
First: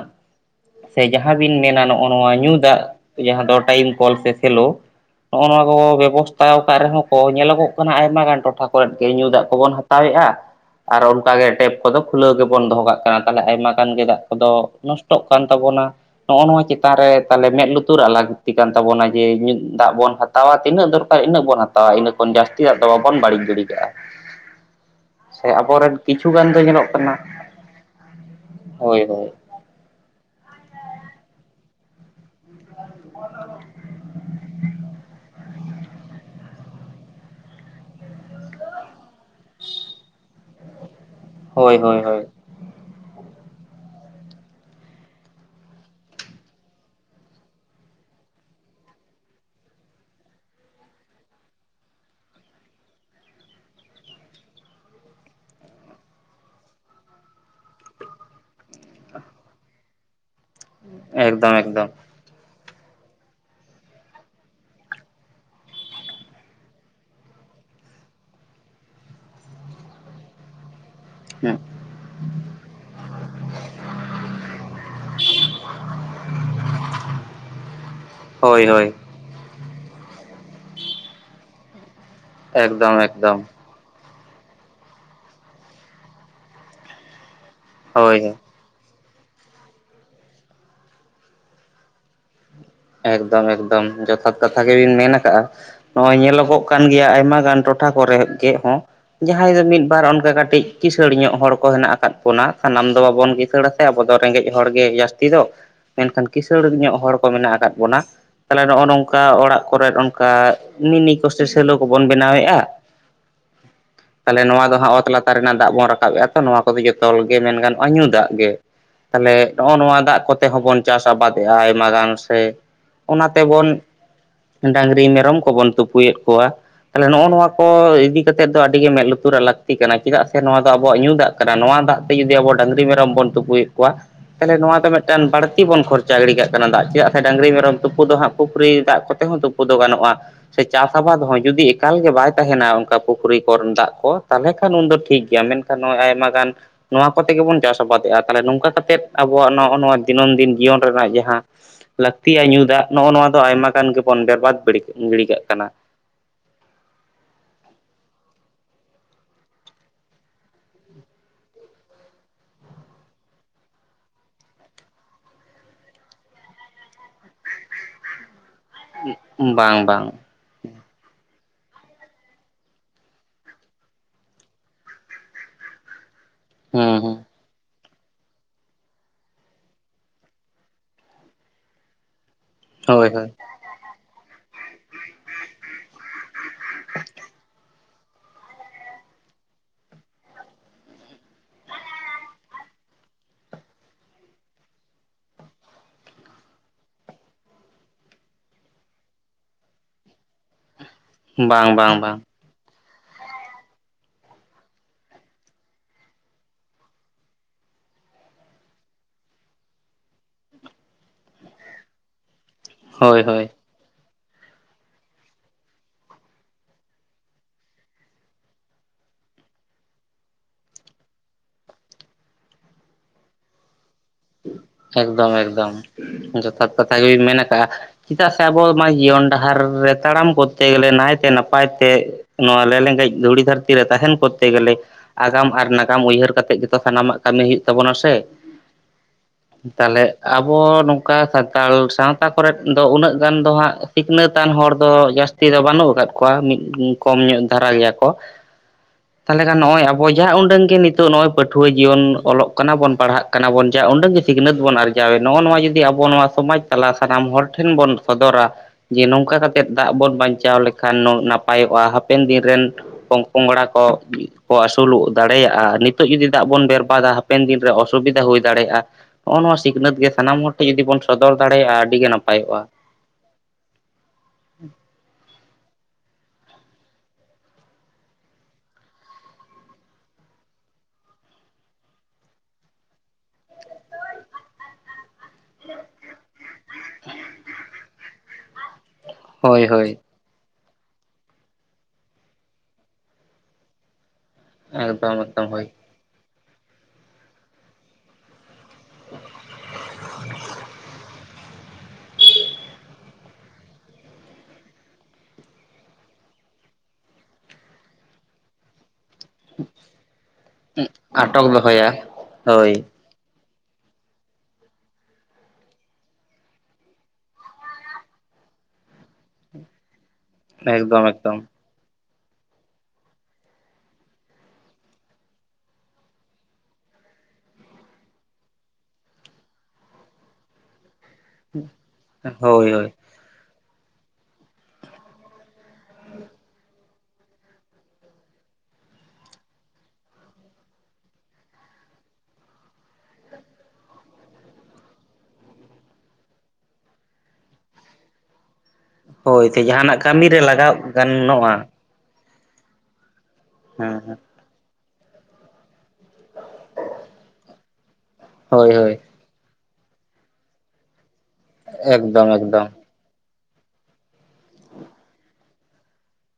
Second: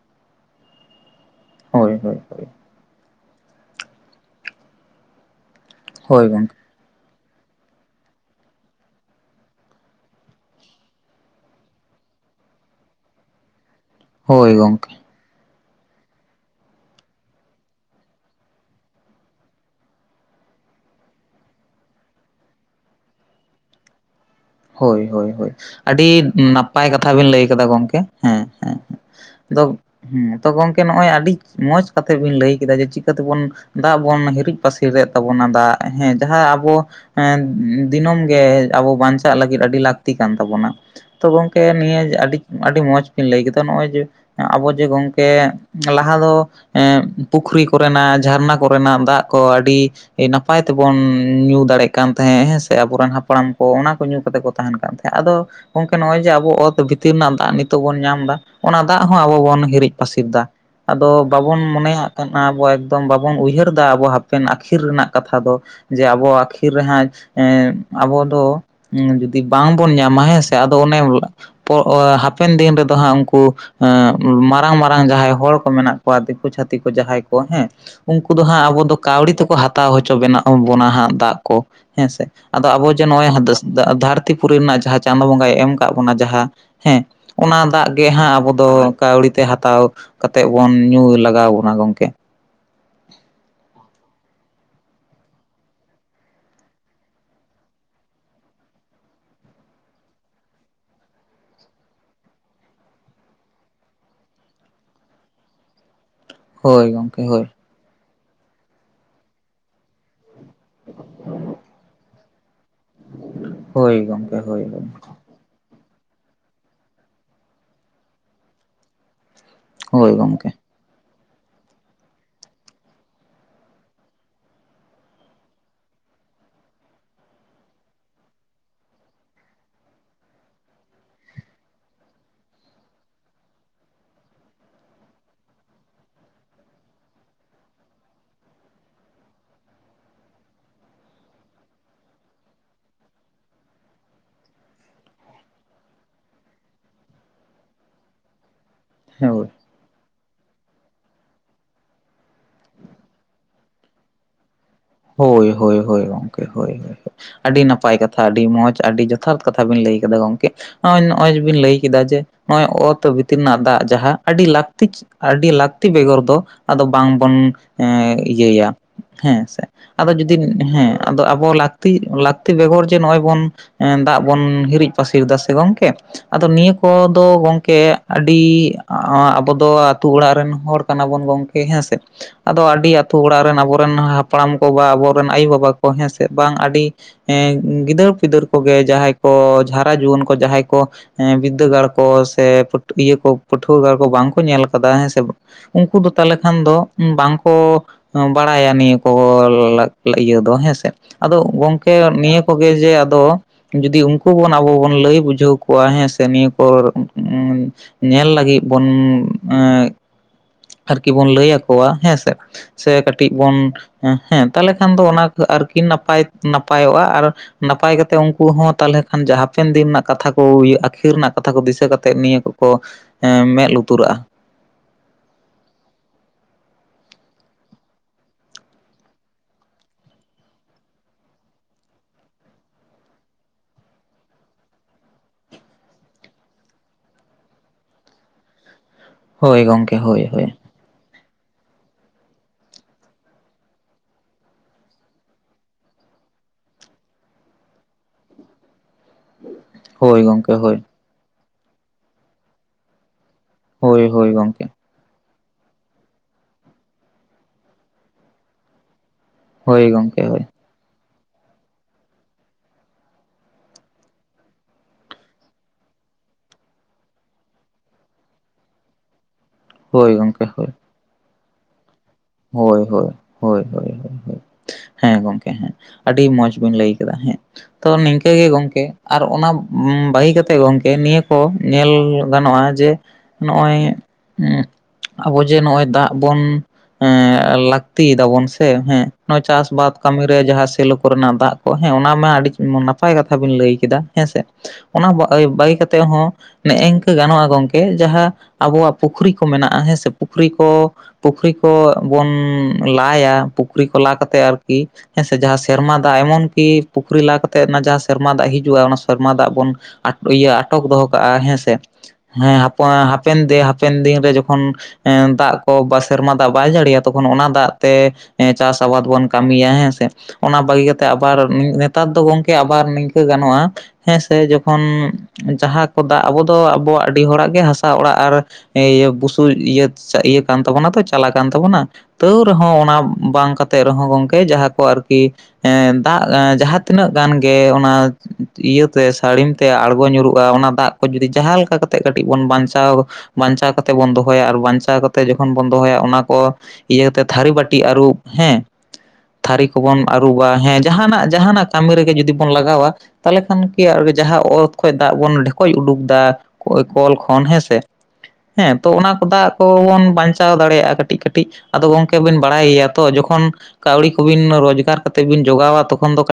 ᱥᱮ ᱡᱟᱦᱟᱸ ᱡᱟᱦᱟᱸ ᱵᱤᱱ ᱢᱮᱱᱟ ᱦᱳᱭ ᱱᱚᱜ ᱚ ᱦᱳᱭ ᱱᱚᱣᱟ ᱦᱳᱭ ᱧᱩ ᱫᱟᱜ ᱡᱟᱦᱟᱸ ᱫᱚ ᱴᱟᱭᱤᱢ ᱠᱚᱞ ᱥᱮ ᱥᱮᱞᱚ ᱱᱚᱜ ᱚ ᱱᱚᱣᱟ ᱠᱚ ᱦᱳᱭ ᱵᱮᱵᱚᱥᱛᱷᱟ ᱜᱚᱝᱠᱮ ᱟᱠᱟᱫ ᱨᱮᱦᱚᱸ ᱠᱚ ᱵᱮᱵᱚᱥᱛᱟ ᱠᱟᱜ ᱨᱮᱦᱠᱚ ᱧᱮᱞᱚᱜᱚᱜ ᱠᱟᱱᱟ ᱟᱭᱢᱟ ᱜᱟᱱ ᱴᱚᱴᱷᱟ ᱠᱚᱨᱮᱫ ᱜᱮ ᱧᱩ ᱫᱟᱜ ᱠᱚᱵᱚᱱ ᱦᱟᱛᱟᱣ ᱮᱭᱟ ᱟᱨ ᱚᱱᱠᱟᱜᱮ ᱴᱮᱯ ᱠᱚᱫᱚ ᱠᱷᱩᱞᱟᱹᱣ ᱜᱮᱵᱚᱱ ᱫᱚᱦᱚ ᱠᱟᱜ ᱠᱟᱱᱟ ᱛᱟᱦᱚᱞᱮ ᱟᱭᱢᱟ ᱠᱷᱟᱱ ᱜᱮ ᱫᱟᱜ ᱠᱚᱫᱚ ᱦᱳᱭ ᱜᱚᱝᱠᱮ ᱱᱚᱥᱴᱚᱜ ᱠᱟᱱ ᱛᱟᱵᱚᱱᱟ ᱱᱚᱜ ᱚ ᱱᱚᱣᱟ ᱪᱮᱛᱟᱱ ᱨᱮ ᱛᱟᱦᱚᱞᱮ ᱢᱮᱫ ᱞᱩᱛᱩᱨ ᱟᱜ ᱞᱟᱹᱠᱛᱤ ᱠᱟᱱ ᱛᱟᱵᱚᱱᱟ ᱡᱮ ᱢᱤᱫ ᱫᱟᱜ ᱵᱚᱱ ᱦᱟᱛ ᱛᱟᱭᱟ ᱛᱤᱱᱟᱹᱜ ᱫᱚᱨᱠᱟᱨ ᱤᱱᱟᱜ ᱵᱚᱱ ᱦᱟᱛᱟᱣᱟ ᱤᱱᱟ ᱠᱷᱚᱱ ᱡᱟᱥᱛᱤ ᱟᱫᱚ ᱵᱟᱵᱚᱱ ᱵᱟᱲᱤᱡ ᱜᱤᱰᱤ ᱠᱟᱜ ᱦᱳᱭ ᱦᱳᱭ ᱦᱳᱭ ᱟᱹᱰᱤ ᱧᱮᱞᱚᱜ ᱱᱟᱯᱟᱭ ᱠᱟᱛᱷᱟ ᱠᱟᱱᱟ ᱵᱤᱱ ᱞᱟᱹᱭ ᱠᱟᱫᱟ ᱜᱚᱝᱠᱮ ᱦᱮᱸ ᱦᱮᱸ ᱦᱳᱭ ᱦᱳᱭ ᱫᱚ ᱦᱩ ᱫᱚ ᱜᱚᱝᱠᱮ ᱱᱚᱭ ᱟᱹᱰᱤ ᱢᱚᱸᱪᱽ ᱠᱟᱛᱮ ᱵᱤᱱ ᱞᱟᱹᱭ ᱠᱮᱫᱟ ᱡᱮ ᱪᱤᱠᱟᱹᱛᱮᱵᱚᱱ ᱫᱟᱜ ᱵᱚᱱ ᱦᱤᱨᱤᱡ ᱯᱟᱹᱥᱤᱨᱮᱫ ᱛᱟᱵᱚᱱᱟ ᱫᱟᱜ ᱦᱮᱸ ᱡᱟᱦᱟᱸ ᱟᱵᱚ ᱦᱮ ᱫᱤᱱᱚᱢ ᱜᱮ ᱟᱵᱚ ᱵᱟᱧᱪᱟᱣ ᱪᱟᱜ ᱞᱟᱹᱜᱤᱫ ᱟᱹᱰᱤ ᱞᱟᱠᱛᱤ ᱠᱟᱱ ᱛᱟᱵᱚᱱᱟ ᱛᱚ ᱜᱚᱝᱠᱮ ᱦᱳᱭ ᱦᱳᱭ ᱱᱤᱭᱟᱹ ᱦᱳᱭ ᱟᱰᱡ ᱟᱹᱰᱤ ᱢᱚᱪᱵᱤᱱ ᱞᱟᱹᱭ ᱠᱮᱫᱟ ᱟᱵᱚ ᱡᱮ ᱜᱚᱝᱠᱮ ᱞᱟᱦᱟ ᱫᱚ ᱮᱜ ᱯᱩᱠᱷᱨᱤ ᱠᱚᱨᱮᱱᱟᱜ ᱡᱷᱟᱨᱱᱟ ᱠᱚᱨᱮᱱᱟᱜ ᱫᱟᱜ ᱠᱚ ᱟᱹᱰᱤ ᱮ ᱱᱟᱯᱟᱭ ᱛᱮᱵᱚᱱ ᱧᱩ ᱫᱟᱲᱮᱜ ᱠᱟᱱ ᱛᱟᱦᱮᱸᱫ ᱦᱮᱸ ᱥᱮᱮ ᱟᱵᱚᱨᱮᱱ ᱦᱟᱯᱲᱟᱢ ᱠᱚ ᱚᱱᱟ ᱧᱩ ᱠᱟᱛᱮ ᱠᱚ ᱛᱟᱸᱦᱮᱱ ᱠᱟᱱ ᱛᱟᱦᱮᱸᱫ ᱟᱫᱚ ᱜᱚᱝᱠᱮ ᱱᱚᱭ ᱡᱮ ᱟᱵᱚ ᱚᱛ ᱵᱷᱤᱛᱤᱨ ᱨᱮᱱᱟᱜ ᱫᱟᱜ ᱱᱤᱛᱳᱜ ᱵᱚᱱ ᱧᱟᱢ ᱫᱟ ᱚᱱᱟ ᱫᱟᱜ ᱦᱚᱸ ᱟᱵᱚ ᱵᱚᱱ ᱦᱤᱨᱤᱡ ᱯᱟᱹᱥᱤᱨ ᱫᱟ ᱟᱫᱚ ᱮᱠᱫᱚᱢ ᱵᱟᱵᱚᱱ ᱮᱠᱫᱚᱢ ᱢᱚᱱᱮᱭᱟᱜ ᱚᱱᱟ ᱵᱭᱮᱥ ᱠᱷᱚᱱ ᱵᱟᱵᱚᱱ ᱩᱭᱦᱟᱹᱨ ᱫᱟ ᱟᱵᱚ ᱦᱟᱯᱮᱱ ᱟᱹᱠᱷᱤᱨ ᱨᱮᱱᱟᱜ ᱠᱟᱛᱷᱟ ᱫᱚ ᱡᱮ ᱟᱵᱚ ᱟᱹᱠᱷᱤᱨ ᱨᱮᱦᱟᱸ ᱮ ᱟᱵᱚ ᱫᱚ ᱦᱩ ᱡᱩᱫᱤ ᱵᱟᱝᱵᱚᱱ ᱧᱟᱢᱟ ᱦᱮᱸ ᱥᱮ ᱟᱫᱚ ᱚᱱᱮ ᱯᱚᱨ ᱦᱟᱯᱮᱱ ᱫᱤᱱ ᱨᱮᱫᱚ ᱦᱟᱸᱜ ᱩᱝᱠᱩ ᱮᱜ ᱢᱟᱨᱟᱝ ᱢᱟᱨᱟᱝ ᱡᱟᱦᱟᱸᱭ ᱦᱚᱲ ᱠᱚ ᱢᱮᱱᱟᱜ ᱠᱚᱣᱟ ᱫᱤᱠᱩ ᱪᱷᱟᱹᱛᱤᱠ ᱠᱚ ᱡᱟᱦᱟᱸᱭ ᱠᱚ ᱦᱮᱸ ᱩᱱᱠᱩ ᱫᱚ ᱦᱳᱭ ᱦᱟᱸᱜ ᱟᱵᱚ ᱦᱳᱭ ᱫᱚ ᱠᱟᱹᱣᱰᱤ ᱛᱮᱠᱚ ᱦᱟᱛᱟᱣ ᱦᱚᱪᱚ ᱵᱮᱱᱟᱜ ᱵᱚᱱᱟ ᱦᱟᱸᱜ ᱫᱟᱜ ᱠᱚ ᱦᱮᱸ ᱥᱮ ᱟᱫᱚ ᱟᱵᱚ ᱮᱠᱫᱚᱢ ᱡᱮ ᱱᱚᱭ ᱮᱠᱫᱚᱢ ᱦᱟᱹᱫᱟᱥ ᱫᱟᱜ ᱫᱷᱟᱹᱨᱛᱤ ᱯᱩᱨᱤ ᱨᱮᱱᱟᱜ ᱡᱟᱦᱟᱸ ᱪᱟᱸᱫᱚ ᱵᱚᱸᱜᱟᱭ ᱮᱢ ᱠᱟᱜ ᱵᱚᱱᱟ ᱡᱟᱦᱟᱸ ᱦᱮᱸ ᱚᱱᱟ ᱫᱟᱜ ᱜᱮ ᱦᱟᱸᱜ ᱦᱳᱭ ᱟᱵᱚ ᱫᱚ ᱠᱟᱹᱣᱲᱤ ᱛᱮ ᱦᱟᱛᱟᱣ ᱠᱟᱛᱮᱫ ᱵᱚᱱ ᱧᱩ ᱞᱟᱜᱟᱣ ᱵᱚᱱᱟ ᱜᱚᱝᱠᱮ ᱮᱠᱫᱚᱢ ᱮᱠᱫᱚᱢ ᱡᱚᱛᱷᱟᱛ ᱠᱟᱛᱷᱟ ᱜᱮᱵᱤᱱ ᱢᱮᱱ ᱟᱠᱜ ᱟ ᱱᱚᱭ ᱧᱮᱞᱚᱜᱚ ᱠᱟᱱ ᱜᱮᱭᱟ ᱟᱭᱢᱟ ᱜᱟᱱ ᱴᱚᱴᱷᱟ ᱠᱚᱨᱮ ᱜᱮ ᱦᱚᱸ ᱡᱟᱦᱟᱸᱭ ᱫᱚ ᱢᱤᱫ ᱵᱟᱨ ᱚᱱᱠᱟ ᱠᱟᱹᱴᱤᱡ ᱠᱤᱥᱟᱹᱟᱹᱲ ᱧᱚᱜ ᱦᱚᱲ ᱠᱚ ᱦᱮᱱᱟᱜ ᱟᱠᱟᱫ ᱵᱚᱱᱟ ᱥᱟᱱᱟᱢ ᱫᱚ ᱵᱟᱵᱚᱱ ᱠᱤᱥᱟᱹᱬᱟ ᱥᱮ ᱮ ᱟᱵᱚ ᱫᱚ ᱨᱮᱸᱜᱮᱡ ᱦᱚᱲ ᱜᱮ ᱡᱟᱹᱥᱛᱤ ᱫᱚ ᱢᱮᱱᱠᱷᱟᱱ ᱠᱤᱥᱟᱹᱲ ᱦᱳᱭ ᱧᱚᱜ ᱦᱚᱲ ᱜᱚᱝᱠᱮ ᱠᱚ ᱦᱳᱭ ᱢᱮᱱᱟᱜ ᱟᱠᱟᱫ ᱵᱚᱱᱟ ᱛᱟᱦᱚᱞᱮ ᱱᱚ ᱱᱚᱝᱠᱟ ᱚᱲᱟᱜ ᱠᱚᱨᱮᱫ ᱚᱱᱠᱟ ᱢᱤᱱᱤ ᱠᱚᱥᱮ ᱥᱮᱞᱳ ᱠᱚᱵᱚᱱ ᱵᱮᱱᱟᱣᱮᱜ ᱟ ᱦᱳᱭ ᱜᱚᱝᱠᱮ ᱛᱟᱦᱚᱞᱮ ᱦᱳᱭ ᱱᱚᱣᱟ ᱫᱚ ᱦᱟᱸᱜ ᱚᱛ ᱞᱟᱛᱟ ᱨᱮᱱᱟᱜ ᱫᱟᱜ ᱵᱚᱱ ᱨᱟᱠᱟᱵᱮᱫᱟ ᱛᱚ ᱱᱚᱣᱟ ᱠᱚᱫᱚ ᱡᱚᱛᱚ ᱜᱮ ᱢᱮᱱ ᱜᱟᱱᱚᱜ ᱟ ᱧᱩ ᱫᱟᱜ ᱜᱮ ᱛᱟᱦᱟᱞᱮ ᱱᱚ ᱱᱚᱣᱟ ᱦᱳᱭ ᱫᱟᱜ ᱠᱚᱛᱮ ᱜᱚᱝᱠᱮ ᱦᱚᱸᱵᱚᱱ ᱪᱟᱥ ᱟᱵᱟᱫ ᱮ ᱟ ᱟᱭᱢᱟ ᱜᱟᱱ ᱥᱮ ᱚᱱᱟ ᱛᱮᱵᱚᱱ ᱰᱟᱹᱝᱨᱤ ᱢᱮᱨᱚᱢ ᱠᱚᱵᱚᱱ ᱛᱩᱯᱩᱭᱮᱫ ᱠᱚᱣᱟ ᱛᱟᱦᱚᱞᱮ ᱱᱚ ᱱᱚᱣᱟ ᱠᱚ ᱤᱫᱤ ᱠᱟᱛᱮ ᱫᱚ ᱟᱹᱰᱤᱜᱮ ᱢᱮᱸᱫ ᱞᱩᱛᱩᱨᱟᱜ ᱞᱟᱹᱠᱛᱤ ᱠᱟᱱᱟ ᱪᱮᱫᱟᱜ ᱥᱮ ᱱᱚᱣᱟ ᱫᱚ ᱟᱵᱚᱣᱟᱜ ᱧᱩ ᱫᱟᱜ ᱠᱟᱱᱟ ᱱᱚᱣᱟ ᱫᱟᱜ ᱛᱮ ᱡᱩᱫᱤ ᱟᱵᱚ ᱰᱟᱹᱝᱨᱤ ᱢᱮᱨᱚᱢ ᱵᱚᱱ ᱛᱩᱯᱩᱭᱮᱫ ᱠᱚᱣᱟ ᱛᱟᱦᱚᱞᱮ ᱱᱚᱣᱟ ᱫᱚ ᱢᱤᱫᱴᱟᱝ ᱵᱟᱹᱲᱛᱤ ᱵᱚᱱ ᱠᱷᱚᱨᱪᱟ ᱜᱤᱰᱤ ᱠᱟᱜ ᱠᱟᱱᱟ ᱫᱟᱜ ᱪᱮᱫᱟᱜ ᱥᱮ ᱰᱟᱹᱟᱝᱨᱤ ᱢᱮᱨᱢ ᱫᱚᱢ ᱛᱩᱯᱩ ᱫᱚ ᱦᱟᱸᱜ ᱯᱩᱠᱷᱨᱤ ᱫᱟᱜ ᱠᱚᱛᱮ ᱦᱚᱸ ᱛᱩᱯᱩ ᱫᱚ ᱜᱟᱱᱚᱜ ᱟ ᱥᱮ ᱪᱟᱥ ᱟᱵᱟᱫ ᱦᱚᱸ ᱡᱩᱫᱤ ᱮᱠᱟᱞ ᱜᱮ ᱵᱟᱭ ᱛᱟᱦᱮᱱᱟ ᱚᱱᱠᱟ ᱯᱩᱠᱷᱨᱤ ᱠᱚᱨᱮᱱ ᱫᱟᱜ ᱠᱚ ᱛᱟᱦᱚᱞᱮ ᱠᱷᱟᱱ ᱩᱱᱫᱚ ᱴᱷᱤᱠ ᱜᱮᱭᱟ ᱢᱮᱱᱠᱷᱟᱱ ᱱᱚᱣᱟ ᱟᱭᱢᱟ ᱜᱟᱱ ᱱᱚᱣᱟ ᱠᱚᱛᱮᱜᱮ ᱵᱚᱱ ᱪᱟᱥ ᱟᱵᱟᱫᱮᱜ ᱟ ᱛᱟᱦᱚᱞᱮ ᱱᱚᱝᱠᱟ ᱠᱟᱛᱮ ᱛᱮᱫ ᱦᱳᱭ ᱟᱵᱚᱣᱟᱜ ᱱᱚ ᱱᱚᱣᱟ ᱫᱤᱱᱟᱢ ᱫᱤᱱ ᱡᱤᱭᱚᱱ ᱨᱮᱱᱟᱜ ᱡᱟᱦᱟᱸ ᱛᱤᱭᱟᱜ ᱧᱩ ᱫᱟᱜ ᱱᱚᱜᱼᱚ ᱱᱚᱣᱟ ᱫᱚ ᱟᱭᱢᱟ ᱜᱟᱱ ᱜᱮᱵᱚᱱ ᱵᱮᱨᱵᱟᱫᱽ ᱜᱤᱬᱤ ᱦᱳᱭ ᱦᱳᱭ ᱦᱳᱭ ᱜᱚᱢᱠᱮ ᱦᱳᱭ ᱦᱳᱭ ᱾ ᱟᱹᱰᱤ ᱱᱟᱯᱟᱭ ᱠᱟᱛᱷᱟ ᱟᱹᱰᱤ ᱢᱚᱸᱡᱽ ᱟᱹᱰᱤ ᱡᱚᱛᱷᱟᱛ ᱠᱟᱛᱷᱟ ᱵᱤᱱ ᱞᱟᱹᱭ ᱠᱟᱫᱟ ᱜᱚᱝᱠᱮ ᱾ ᱦᱚᱸ ᱱᱚᱜᱼᱚᱭ ᱡᱮ ᱵᱤᱱ ᱞᱟᱹᱭ ᱠᱮᱫᱟ ᱡᱮ ᱱᱚᱜᱼᱚᱭ ᱚᱛ ᱵᱷᱤᱛᱤᱨ ᱨᱮᱱᱟᱜ ᱫᱟᱜ ᱡᱟᱦᱟᱸ ᱟᱹᱰᱤ ᱞᱟᱹᱠᱛᱤ ᱠᱤ? ᱟᱹᱰᱤ ᱞᱟᱹᱠᱛᱤ ᱵᱮᱜᱚᱨ ᱫᱚ ᱟᱫᱚ ᱵᱟᱝᱵᱚᱱ ᱮᱸ ᱤᱭᱟᱹᱭᱟ ᱾ ᱵᱟᱝ ᱵᱟᱝ ᱾ ᱫᱤᱱ ᱦᱮᱸ ᱟᱫᱚ ᱟᱵᱚ ᱞᱟᱹᱠᱛᱤ ᱞᱟᱹᱠᱛᱤ ᱵᱮᱜᱚᱨ ᱡᱮ ᱱᱚᱜᱼᱚᱭ ᱵᱚᱱ ᱫᱟᱜ ᱵᱚᱱ ᱦᱤᱨᱤᱡ ᱯᱟᱹᱥᱤᱨ ᱫᱟ ᱥᱮ ᱜᱚᱝᱠᱮ ᱟᱫᱚ ᱱᱤᱭᱟᱹ ᱦᱩᱸ ᱦᱩᱸ ᱠᱚᱫᱚ ᱜᱚᱝᱠᱮ ᱟᱹᱰᱤ ᱟᱵᱚ ᱫᱚ ᱟᱹᱛᱩ ᱚᱲᱟᱜ ᱨᱮᱱ ᱦᱚᱲ ᱠᱟᱱᱟᱵᱚᱱ ᱜᱚᱝᱠᱮ ᱦᱮᱸᱥᱮ ᱾ ᱟᱫᱚ ᱟᱹᱰᱤ ᱦᱳᱭ ᱟᱹᱛᱩ ᱦᱳᱭ ᱚᱲᱟᱜ ᱨᱮᱱ ᱟᱵᱚᱨᱮᱱ ᱦᱟᱯᱲᱟᱢ ᱠᱚ ᱵᱟ ᱟᱵᱚᱨᱮᱱ ᱟᱭᱳᱵᱟᱵᱟ ᱠᱚ ᱦᱮᱸᱥᱮ ᱵᱟᱝ ᱟᱹᱰᱤ ᱦᱮᱧ ᱜᱤᱫᱟᱹᱨ ᱯᱤᱫᱟᱹᱨ ᱠᱚᱜᱮ ᱡᱟᱦᱟᱸᱭ ᱠᱚ ᱡᱷᱟᱨᱟ ᱡᱩᱣᱟᱹᱱ ᱠᱚ ᱡᱟᱦᱟᱸᱭ ᱠᱚ ᱦᱮᱸ ᱵᱤᱫᱽᱫᱟᱹᱜᱟᱲ ᱠᱚ ᱥᱮ ᱤᱭᱟᱹ ᱠᱚ ᱯᱟᱹᱴᱷᱣᱟᱹ ᱜᱟᱲ ᱠᱚ ᱵᱟᱝᱠᱚ ᱧᱮᱞ ᱠᱟᱫᱟ ᱦᱮᱸ ᱥᱮ ᱵᱟᱝ ᱩᱱᱠᱩ ᱫᱚ ᱛᱟᱦᱚᱞᱮ ᱠᱷᱟᱱ ᱫᱚ ᱵᱟᱝᱠᱚ ᱵᱟᱲᱟᱭᱟ ᱱᱤᱭᱟᱹ ᱾ [UNINTELLIGIBLE] ᱤᱭᱟᱹ ᱫᱚ ᱦᱮᱸ ᱥᱮ ᱟᱫᱚ ᱵᱟᱝ ᱜᱚᱝᱠᱮ ᱵᱟᱝ ᱵᱟᱝ ᱱᱤᱭᱟᱹ ᱠᱚᱜᱮ ᱡᱮ ᱟᱫᱚ ᱡᱩᱫᱤ ᱩᱱᱠᱩ ᱵᱚᱱ ᱟᱵᱚ ᱵᱚᱱ ᱞᱟᱹᱭ ᱵᱩᱡᱷᱟᱹᱣ ᱠᱚᱣᱟ ᱦᱮᱸ ᱥᱮ ᱱᱤᱭᱟᱹ ᱠᱚ ᱧᱮᱞ ᱞᱟᱹᱜᱤᱫ ᱵᱳᱱ ᱮᱸ ᱟᱨᱠᱤ ᱵᱚᱱ ᱞᱟᱹᱭ ᱟᱠᱚᱣᱟ ᱦᱮᱸᱥᱮ ᱾ ᱥᱮ ᱦᱳᱭ ᱠᱟᱹᱴᱤᱡ ᱦᱳᱭ ᱵᱚᱱ ᱦᱮᱸ ᱛᱟᱦᱚᱞᱮ ᱠᱷᱟᱱ ᱫᱚ ᱚᱱᱟ ᱠ ᱟ ᱟᱨᱠᱤ ᱱᱟᱯᱟᱭᱚᱜᱼᱟ ᱟᱨ ᱱᱟᱯᱟᱭ ᱠᱟᱛᱮᱜ ᱩᱱᱠᱩ ᱦᱚᱸ ᱛᱟᱞᱦᱮ ᱠᱷᱟᱱ ᱡᱟ ᱦᱟᱯᱮᱱ ᱫᱤᱱᱟᱜ ᱠᱟᱛᱷᱟ ᱠᱚ ᱩᱭᱦᱟᱹᱨ ᱟᱹᱷᱤᱨ ᱨᱮᱱᱟᱜ ᱠᱟᱛᱷᱟ ᱠᱚ ᱫᱤᱥᱟᱹ ᱠᱟᱛᱮᱫ ᱱᱤᱭᱟᱹ ᱠᱚ ᱢᱮᱫ ᱞᱩᱛᱩᱨᱟᱜᱼᱟ ᱾ ᱮᱠᱫᱚᱢ ᱮᱠᱫᱚᱢ ᱡᱚᱛᱷᱟᱛ ᱠᱟᱛᱷᱟ ᱜᱮᱢ ᱢᱮᱱ ᱠᱟᱜᱼᱟ ᱾ ᱪᱮᱫᱟᱜ ᱥᱮ ᱟᱵᱚ ᱢᱟ ᱡᱤᱭᱚᱱ ᱰᱟᱦᱟᱨ ᱨᱮ ᱛᱟᱲᱟᱢ ᱠᱚᱛᱮ ᱜᱮᱞᱮ ᱱᱟᱭᱛᱮ ᱱᱟᱯᱟᱭ ᱛᱮ ᱱᱚᱣᱟ ᱞᱮ ᱞᱮᱜᱮᱸᱡ ᱫᱷᱩᱲᱤ ᱫᱷᱟᱹᱨᱛᱤ ᱨᱮ ᱛᱟᱦᱮᱸᱱ ᱠᱚᱛᱮ ᱜᱮᱞᱮ ᱟᱜᱟᱢ ᱟᱨ ᱱᱟᱜᱟᱢ ᱩᱭᱦᱟᱹᱨ ᱠᱟᱛᱮᱫ ᱜᱮᱛᱚ ᱥᱟᱱᱟᱢᱟᱜ ᱠᱟᱹᱢᱤ ᱦᱩᱭᱩᱜ ᱛᱟᱵᱚᱱᱟ ᱥᱮ ᱾ ᱦᱳᱭ ᱜᱚᱢᱠᱮ ᱛᱟᱦᱞᱮ ᱦᱳᱭ ᱦᱳᱭ ᱟᱵᱚ ᱱᱚ ᱚᱠᱟ ᱥᱟᱱᱛᱟᱞ ᱥᱟᱶᱛᱟ ᱠᱚᱨᱮᱫ ᱫᱚ ᱩᱱᱟᱹᱜ ᱜᱟᱱ ᱫᱚ ᱦᱟᱸᱜ ᱥᱤᱠᱷᱱᱟᱹᱛ ᱟᱱ ᱦᱚᱲ ᱫᱚ ᱡᱟᱹᱥᱛᱤ ᱛᱤ ᱫᱚ ᱵᱟᱹᱱᱩᱜ ᱟᱠᱟᱫ ᱠᱚᱣᱟ ᱢᱤᱫ ᱠᱚᱢ ᱧᱚᱜ ᱫᱷᱟᱨᱟᱭ ᱜᱮᱭᱟ ᱠᱚ ᱾ ᱛᱟᱦᱞᱮ ᱠᱷᱟᱱ ᱱᱚᱜᱼᱚᱭ ᱟᱵᱚ ᱦᱳᱭ ᱡᱟᱦᱟᱸ ᱜᱚᱢᱠᱮ ᱩᱰᱝ ᱜᱮ ᱦᱳᱭ ᱱᱤᱛᱚᱜ ᱱᱚᱜᱼᱚᱭ ᱯᱟᱹᱴᱷᱩᱣᱟᱹ ᱡᱤᱭᱚᱱ ᱚᱞᱚᱜ ᱠᱟᱱᱟ ᱵᱚᱱ ᱯᱟᱲᱦᱟᱜ ᱠᱟᱱᱟ ᱵᱚᱱ ᱪᱟ ᱦᱳᱭ ᱚᱸᱰᱮ ᱜᱤ ᱦᱳᱭ ᱥᱤᱠᱷᱱᱟᱹᱛ ᱜᱚᱢᱠᱮ ᱵᱚᱱ ᱟᱨᱡᱟ ᱡᱟᱣᱟ ᱱᱚᱜᱼᱚ ᱱᱚᱣᱟ ᱡᱩᱫᱤ ᱟᱵᱚ ᱱᱚᱣᱟ ᱥᱚᱢᱟᱡᱽ ᱛᱟᱞᱟ ᱥᱟᱱᱟᱢ ᱦᱚᱲ ᱴᱷᱮᱱ ᱵᱚᱱ ᱥᱚᱫᱚᱨᱟ ᱡᱮ ᱱᱚᱝᱠᱟ ᱠᱟᱛᱮ ᱛᱮᱫ ᱦᱳᱭ ᱫᱟᱜ ᱵᱚᱱ ᱜᱚᱢᱠᱮ ᱦᱳᱭ ᱵᱟᱧᱪᱟᱣ ᱞᱮᱠᱷᱟᱱ ᱱᱚ ᱱᱟᱯᱟᱭᱚᱜᱼᱟ ᱦᱟᱯᱮᱱ ᱫᱤᱱ ᱨᱮᱱ ᱯᱚᱝ ᱯᱚᱝᱲᱟ ᱠᱚ ᱟᱹᱥᱩᱞᱚᱜ ᱫᱟᱲᱮᱭᱟᱜᱼᱟ ᱱᱤᱛᱚᱜ ᱡᱩᱫᱤ ᱫᱟᱜ ᱵᱚᱱ ᱫᱚᱨᱠᱟᱨᱟ ᱦᱟᱯᱮᱱ ᱫᱤᱱ ᱨᱮ ᱚᱥᱩᱵᱤᱫᱷᱟ ᱦᱩᱭ ᱫᱟᱲᱮᱭᱟᱜᱼᱟ ᱱᱚᱜᱼᱚ ᱱᱚᱣᱟ ᱥᱤᱠᱷᱱᱟᱹᱛ ᱜᱮ ᱦᱳᱭ ᱥᱟᱱᱟᱢ ᱜᱚᱢᱠᱮ ᱦᱚᱲ ᱴᱷᱮᱱ ᱦᱳᱭ ᱡᱩᱫᱤ ᱵᱚᱱ ᱥᱚᱫᱚᱨ ᱫᱟᱲᱮᱭᱟᱜᱼᱟ ᱟᱹᱰᱤ ᱜᱤ ᱱᱟᱯᱟᱭ ᱦᱳᱭ ᱦᱳᱭ ᱦᱳᱭ ᱦᱳᱭ ᱦᱳᱭ ᱾ ᱦᱮᱸ ᱜᱚᱝᱠᱮ ᱦᱮᱸ ᱟᱹᱰᱤ ᱢᱚᱸᱡᱽ ᱵᱤᱱ ᱞᱟᱹᱭ ᱠᱮᱫᱟ ᱦᱮᱸ ᱾ ᱛᱚ ᱱᱤᱝᱠᱟᱹ ᱜᱮ ᱜᱚᱝᱠᱮ ᱟᱨ ᱚᱱᱟ ᱵᱟᱹᱜᱤ ᱠᱟᱛᱮᱜ ᱜᱚᱝᱠᱮ ᱱᱤᱭᱟᱹ ᱠᱚ ᱧᱮᱞ ᱜᱟᱱᱚᱜᱼᱟ ᱡᱮ ᱱᱚᱜᱼᱚᱭ ᱟᱵᱚ ᱡᱮ ᱱᱚᱜᱼᱚᱭ ᱫᱟᱜ ᱵᱚᱱ ᱦᱮᱸ ᱞᱟᱹᱠᱛᱤ ᱮᱫᱟᱵᱚᱱ ᱥᱮ ᱦᱮᱸ ᱦᱳᱭ ᱪᱟᱥ ᱵᱟᱫ ᱦᱳᱭ ᱠᱟᱹᱢᱤ ᱨᱮ ᱡᱟᱦᱟᱸ ᱥᱮᱞᱚ ᱨᱮᱱᱟᱜ ᱫᱟᱜ ᱠᱚ ᱦᱮᱸ ᱚᱱᱟ ᱢᱟ ᱟᱹᱰᱤ ᱱᱟᱯᱟᱭ ᱠᱟᱛᱷᱟ ᱵᱮᱤᱱ ᱞᱟᱹᱭ ᱠᱮᱫᱟ ᱦᱮᱸᱥᱮ ᱚᱱᱟ ᱮᱠᱫᱚᱢ ᱮᱠᱫᱚᱢ ᱦᱳᱭ ᱵᱟᱹᱜᱤ ᱠᱟᱛᱮ ᱛᱮ ᱦᱚᱸ ᱱᱮᱜᱝᱠᱟᱹ ᱜᱟᱱᱚᱜᱼᱟ ᱜᱚᱢᱠᱮ ᱡᱟᱦᱟᱸ ᱟᱵᱚᱣᱟᱜ ᱯᱩᱠᱷᱨᱤ ᱠᱚ ᱢᱮᱱᱟᱜᱼᱟ ᱦᱮᱸ ᱥᱮ ᱯᱩᱠᱷᱨᱤ ᱠᱚ ᱯᱩᱠᱷᱨᱤ ᱠᱚ ᱵᱚᱱ ᱞᱟᱭᱟ ᱯᱩᱠᱷᱨᱤ ᱠᱚ ᱞᱟ ᱠᱟᱛᱮ ᱟᱨᱠᱤ ᱦᱮᱸ ᱥᱮ ᱡᱟᱦᱟᱸ ᱥᱮᱨᱢᱟ ᱫᱟᱜ ᱮᱢᱚᱱ ᱠᱤ ᱯᱩᱠᱷᱨᱤ ᱞᱟ ᱠᱟᱛᱮᱫ ᱚᱱᱟ ᱡᱟᱦᱟᱸ ᱥᱮᱨᱢᱟ ᱫᱟᱜ ᱦᱤᱡᱩᱜᱼᱟ ᱚᱱᱟ ᱥᱮᱨᱢᱟ ᱫᱟᱜ ᱵᱚᱱ ᱤᱭ ᱟᱴᱚᱠ ᱫᱚᱦᱚ ᱠᱟᱜᱼᱟ ᱟᱴᱚᱠ ᱦᱮᱸᱥᱮ ᱫᱚᱦᱚᱭᱟ ᱦᱮᱸ ᱦᱳᱭ [UNINTELLIGIBLE] ᱦᱟᱯᱮᱱ ᱫᱤᱱ ᱦᱟᱯᱮᱱ ᱫᱤᱱ ᱨᱮ ᱡᱚᱠᱷᱚᱱ ᱫᱟᱜ ᱠᱚ ᱵᱟ ᱥᱮᱨᱢᱟ ᱫᱟᱜ ᱵᱟᱭ ᱡᱟᱹᱲᱤᱭᱟ ᱛᱚᱠᱷᱚᱱ ᱚᱱᱟ ᱫᱟᱜ ᱛᱮ ᱪᱟᱥ ᱟᱵᱟᱫ ᱵᱚᱱ ᱠᱟᱹᱢᱤᱭᱟ ᱦᱮᱸ ᱥᱮ ᱾ ᱚᱱᱟ ᱵᱟᱹᱜᱤ ᱮᱠᱫᱚᱢ ᱠᱟᱛᱮᱜ ᱮᱠᱫᱚᱢ ᱟᱵᱟᱨ ᱱᱮᱛᱟᱨ ᱫᱚ ᱜᱚᱝᱠᱮ ᱟᱵᱟᱨ ᱱᱤᱝᱠᱟᱹ ᱜᱟᱱᱚᱜᱼᱟ ᱦᱮᱸ ᱥᱮ ᱡᱚᱠᱷᱚᱱ ᱡᱟᱦᱟᱸ ᱠᱚ ᱫᱟᱜ ᱟᱵᱚ ᱫᱚ ᱟᱵᱚᱣᱟᱜ ᱟᱹᱰᱤ ᱦᱚᱲᱟᱜ ᱜᱮ ᱦᱟᱥᱟ ᱚᱲᱟᱜ ᱟᱨ ᱤᱭᱟᱹ ᱵᱩᱥᱩᱵ ᱤᱭᱟᱹ ᱤᱭᱟᱹ ᱠᱟᱱ ᱛᱟᱵᱚᱱᱟ ᱛᱚ ᱪᱟᱞᱟᱜ ᱠᱟᱱ ᱛᱟᱵᱚᱱᱟ ᱛᱟᱹᱣ ᱦᱳᱭ ᱨᱮᱦᱚᱸ ᱦᱳᱭ ᱚᱱᱟ ᱵᱟᱝ ᱠᱟᱛᱮᱜ ᱨᱮᱦᱚᱸ ᱜᱚᱝᱠᱮ ᱡᱟᱦᱟᱸ ᱠᱚ ᱟᱨᱠᱤ ᱫᱟᱜ ᱡᱟᱦᱟᱸ ᱛᱤᱱᱟᱹᱜ ᱜᱟᱱ ᱜᱮ ᱚᱱᱟᱼᱼ ᱤᱭᱟᱹᱛᱮ ᱥᱟᱹᱲᱤᱢ ᱛᱮ ᱟᱬᱜᱚ ᱧᱩᱨᱩᱜᱼᱟ ᱚᱱᱟ ᱫᱟᱜ ᱠᱚ ᱡᱩᱫᱤ ᱡᱟᱦᱟᱸ ᱞᱮᱠᱟ ᱠᱟᱛᱮ ᱠᱟᱹᱴᱤᱡ ᱵᱚᱱ ᱵᱟᱧᱪᱟᱣ ᱵᱟᱧᱪᱟᱣ ᱠᱟᱛᱮ ᱵᱚᱱ ᱫᱚᱦᱚᱭᱟ ᱟᱨ ᱵᱟᱧᱪᱟᱣ ᱠᱟᱛᱮ ᱡᱚᱠᱷᱚᱱ ᱵᱚᱱᱼᱼ ᱫᱚᱦᱚᱭᱟ ᱚᱱᱟ ᱠᱚ ᱤᱭᱟᱹ ᱠᱟᱛᱮ ᱛᱷᱟᱹᱨᱤ ᱵᱟᱹᱴᱤ ᱟᱹᱨᱩᱵ ᱦᱮᱸ ᱦᱳᱭ ᱥᱮ ᱛᱷᱟᱹᱨᱤ ᱡᱟᱦᱟᱱᱟᱜ ᱠᱚᱵᱚᱱ ᱠᱟᱹᱢᱤ ᱨᱮ ᱟᱨᱩᱵᱟ ᱦᱮᱸ ᱞᱟᱜᱟᱣ ᱡᱟᱸᱦᱟᱱᱟᱜ ᱜᱟᱱᱚᱜᱼᱟ ᱡᱟᱸᱦᱟᱱᱟᱜ ᱠᱟᱹᱢᱤ ᱨᱮᱜᱮ ᱡᱩᱫᱤ ᱵᱚᱱ ᱞᱟᱜᱟᱣᱟ ᱛᱟᱦᱚᱞᱮ ᱠᱷᱟᱱ ᱠᱤ ᱦᱮᱸ ᱟᱨ ᱦᱮᱸ ᱡᱟᱦᱟᱸ ᱚᱛ ᱠᱷᱚᱡ ᱫᱟᱜ ᱵᱚᱱ ᱰᱷᱮᱠᱚᱡ ᱩᱰᱩᱠ ᱮᱫᱟᱠᱚ ᱠᱚᱞ ᱠᱷᱚᱱ ᱦᱮᱸᱥᱮ ᱦᱳᱭ ᱦᱮᱸ ᱛᱚ ᱦᱳᱭ ᱚᱱᱟ ᱫᱟᱜ ᱠᱚ ᱵᱚᱱ ᱵᱟᱧᱪᱟᱣ ᱫᱟᱲᱮᱭᱟᱜᱼᱟ ᱠᱟᱹᱴᱤᱡ ᱠᱟᱹᱴᱤᱡ ᱟᱫᱚ ᱜᱚᱝᱠᱮ ᱮᱠᱫᱚᱢ ᱵᱮᱱ ᱮᱠᱫᱚᱢ ᱵᱟᱲᱟᱭᱮᱭᱟ ᱛᱚ ᱡᱚᱠᱷᱚᱱ ᱠᱟᱹᱣᱰᱤ ᱠᱚᱵᱤᱱ ᱨᱳᱡᱽᱜᱟᱹᱨ ᱠᱟᱛᱮ ᱵᱤᱱ ᱡᱚᱜᱟᱣᱟ ᱛᱚᱠᱷᱚᱱ ᱫᱚ